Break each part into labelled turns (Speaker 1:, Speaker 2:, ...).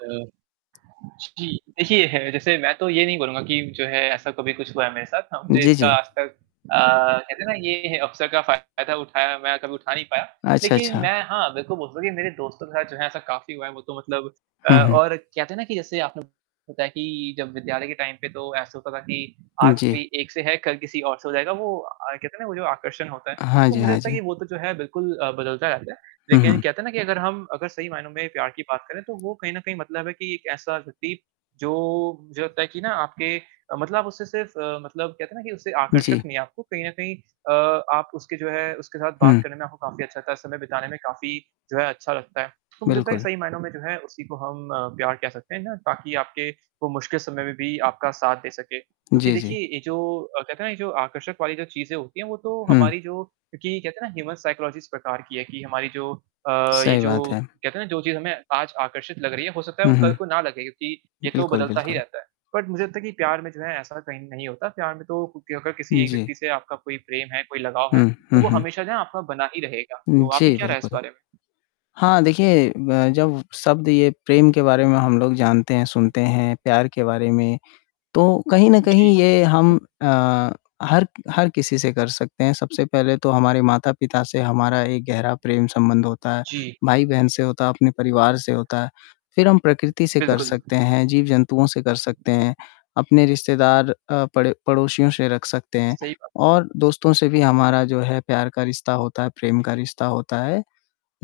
Speaker 1: अ, जी, देखिए है जैसे मैं तो ये नहीं बोलूँगा कि जो है ऐसा कभी कुछ हुआ है मेरे साथ, ना मुझे
Speaker 2: जी,
Speaker 1: इसका
Speaker 2: जी।
Speaker 1: आज तक अ, कहते हैं ना ये है अवसर का फ़ायदा कल उठाया मैं कभी उठा नहीं पाया।
Speaker 2: अच्छा,
Speaker 1: लेकिन
Speaker 2: अच्छा।
Speaker 1: मैं हाँ, बिल्कुल बोलता हूँ कि मेरे दोस्तों के साथ जो है ऐसा काफ़ी हुआ है, वो तो मतलब अ,
Speaker 2: हुँ, हुँ।
Speaker 1: और कहते हैं ना कि जैसे आपन होता है कि जब विद्यालय के टाइम पे तो ऐसा होता था कि
Speaker 2: उ,
Speaker 1: आज
Speaker 2: जी।
Speaker 1: कोई एक से है, कल किसी और से हो जाएगा। वो अ, कहते हैं ना वो जो आकर्षण होता है,
Speaker 2: हाँ
Speaker 1: तो
Speaker 2: जी,
Speaker 1: मुझे
Speaker 2: हाँ
Speaker 1: लगता है
Speaker 2: जी।
Speaker 1: कि वो तो जो है बिल्कुल अ, बदलता रहता है।
Speaker 2: हुँ,
Speaker 1: लेकिन
Speaker 2: हुँ।
Speaker 1: कहते हैं ना कि अगर हम, अगर सही मायनों में प्यार की बात करें, तो वो कहीं न कहीं मतलब है कि एक ऐसा व्यक्ति जो, मुझे लगता है कि ना आपके अ, मतलब उससे सिर्फ़ अ, मतलब कहते हैं ना कि, उससे आकर्षक
Speaker 2: जी।
Speaker 1: नहीं है, आपको कहीं न कहीं अ, आप उसके जो है, उसके साथ बात
Speaker 2: हुँ।
Speaker 1: करने में आपको काफ़ी अच्छा लगता है, समय बिताने में काफ़ी जो है अच्छा लगता है। तो मुझे लगता है
Speaker 2: बिल्कुल।
Speaker 1: सही मायनों में जो है उसी को हम अ, प्यार कह सकते हैं ना ताकी आपके वो मुश्किल समय में भी आपका साथ दे सके। क्योंकि
Speaker 2: जी, जी।
Speaker 1: देखिए ये जो अ, कहते हैं ना ये जो आकर्षक वाली जो चीज़ें होती हैं वो तो
Speaker 2: हुँ।
Speaker 1: हमारी जो कि कहते हैं ना ह्यूमन साइकोलॉजिस्ट प्रकार की है कि हमारी जो अ, ये
Speaker 2: सही
Speaker 1: जो
Speaker 2: बात है।
Speaker 1: कहते हैं ना जो चीज़ हमें आज आकर्षित लग रही है वो हो सकता है वो
Speaker 2: हुँ,
Speaker 1: कल को
Speaker 2: हुँ।
Speaker 1: ना लगे क्योंकि ये तो
Speaker 2: बिल्कुल,
Speaker 1: बदलता ही
Speaker 2: बिल्कुल।
Speaker 1: रहता है। बट मुझे लगता है कि प्यार में जो है ऐसा कहीं नहीं होता। प्यार में तो क्योंकि अगर किसी एक
Speaker 2: जी।
Speaker 1: व्यक्ति से आपका कोई प्रेम है, कोई लगाव है,
Speaker 2: हुँ,
Speaker 1: तो
Speaker 2: हुँ,
Speaker 1: वो
Speaker 2: हुँ।
Speaker 1: हमेशा जो ना आपका बना ही रहेगा।
Speaker 2: उ,
Speaker 1: तो आपकी
Speaker 2: जी,
Speaker 1: क्या राय है इस
Speaker 2: बिल्कुल।
Speaker 1: बारे में?
Speaker 2: हाँ, देखिए ब जब शब्द ये प्रेम के बारे में हम लोग जानते हैं, सुनते हैं, प्यार के बारे में, तो कहीं न कहीं
Speaker 1: जी।
Speaker 2: ये हम अ, हर हर किसी से कर सकते हैं। सबसे पहले तो हमारे माता-पिता से हमारा एक गहरा प्रेम संबंध होता है,
Speaker 1: जी।
Speaker 2: भाई-बहन से होता है, अपने परिवार से होता है। फिर हम प्रकृति से कर
Speaker 1: बिल्कुल।
Speaker 2: सकते हैं, जीव-जंतुओं से कर सकते हैं, अपने रिश्तेदार अ, पड़े पड़ोसियों से रख सकते हैं
Speaker 1: सही बात है।
Speaker 2: और दोस्तों से भी हमारा जो है प्यार का रिश्ता होता है, प्रेम का रिश्ता होता है।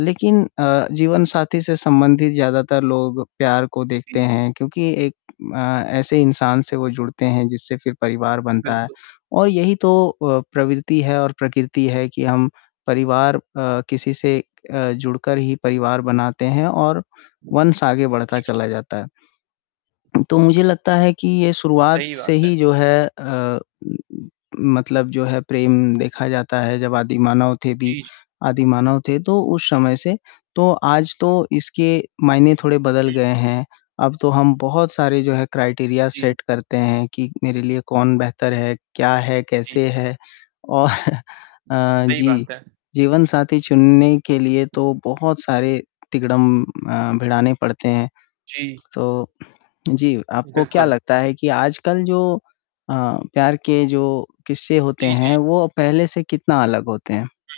Speaker 2: लेकिन अ, जीवनसाथी से संबंधित ज़्यादातर लोग प्यार को देखते
Speaker 1: जी।
Speaker 2: हैं क्योंकि एक अ, ऐसे इंसान से वो जुड़ते हैं जिससे फिर परिवार बनता है।
Speaker 1: बिल्कुल।
Speaker 2: और यही तो अ, प्रवृत्ति है और प्रकृति है कि हम परिवार अ, किसी से अ, जुड़कर ही परिवार बनाते हैं और वंश आगे बढ़ता
Speaker 1: जी, जी।
Speaker 2: चला जाता है। तो मुझे लगता है कि ये शुरुआत
Speaker 1: सही
Speaker 2: से
Speaker 1: बात
Speaker 2: ही
Speaker 1: है।
Speaker 2: जो है अ, म म मतलब जो है प्रेम देखा जाता है जब आदिमानव थे भी
Speaker 1: जी, जी।
Speaker 2: आदिमानव थे तो उस समय से तो आज तो इसके मायने थोड़े बदल
Speaker 1: हुँ।
Speaker 2: गए हैं। अब तो हम बहुत सारे जो है क्राइटेरिया
Speaker 1: जी।
Speaker 2: सेट करते हैं कि मेरे लिए कौन बेहतर है, क्या है,
Speaker 1: जी।
Speaker 2: कैसे है? औ अ,
Speaker 1: सही
Speaker 2: जी।
Speaker 1: बात है।
Speaker 2: जीवनसाथी चुनने के लिए तो बहुत सारे तिगड़म अ भिड़ाने पड़ते हैं।
Speaker 1: जी।
Speaker 2: स तो जी, आपको क्या
Speaker 1: बिल्कुल।
Speaker 2: लगता है कि आजकल जो अ, प्यार के जो किस्से होते
Speaker 1: जी,
Speaker 2: हैं,
Speaker 1: जी।
Speaker 2: वो पहले से कितना अलग होते हैं।
Speaker 1: हुँ।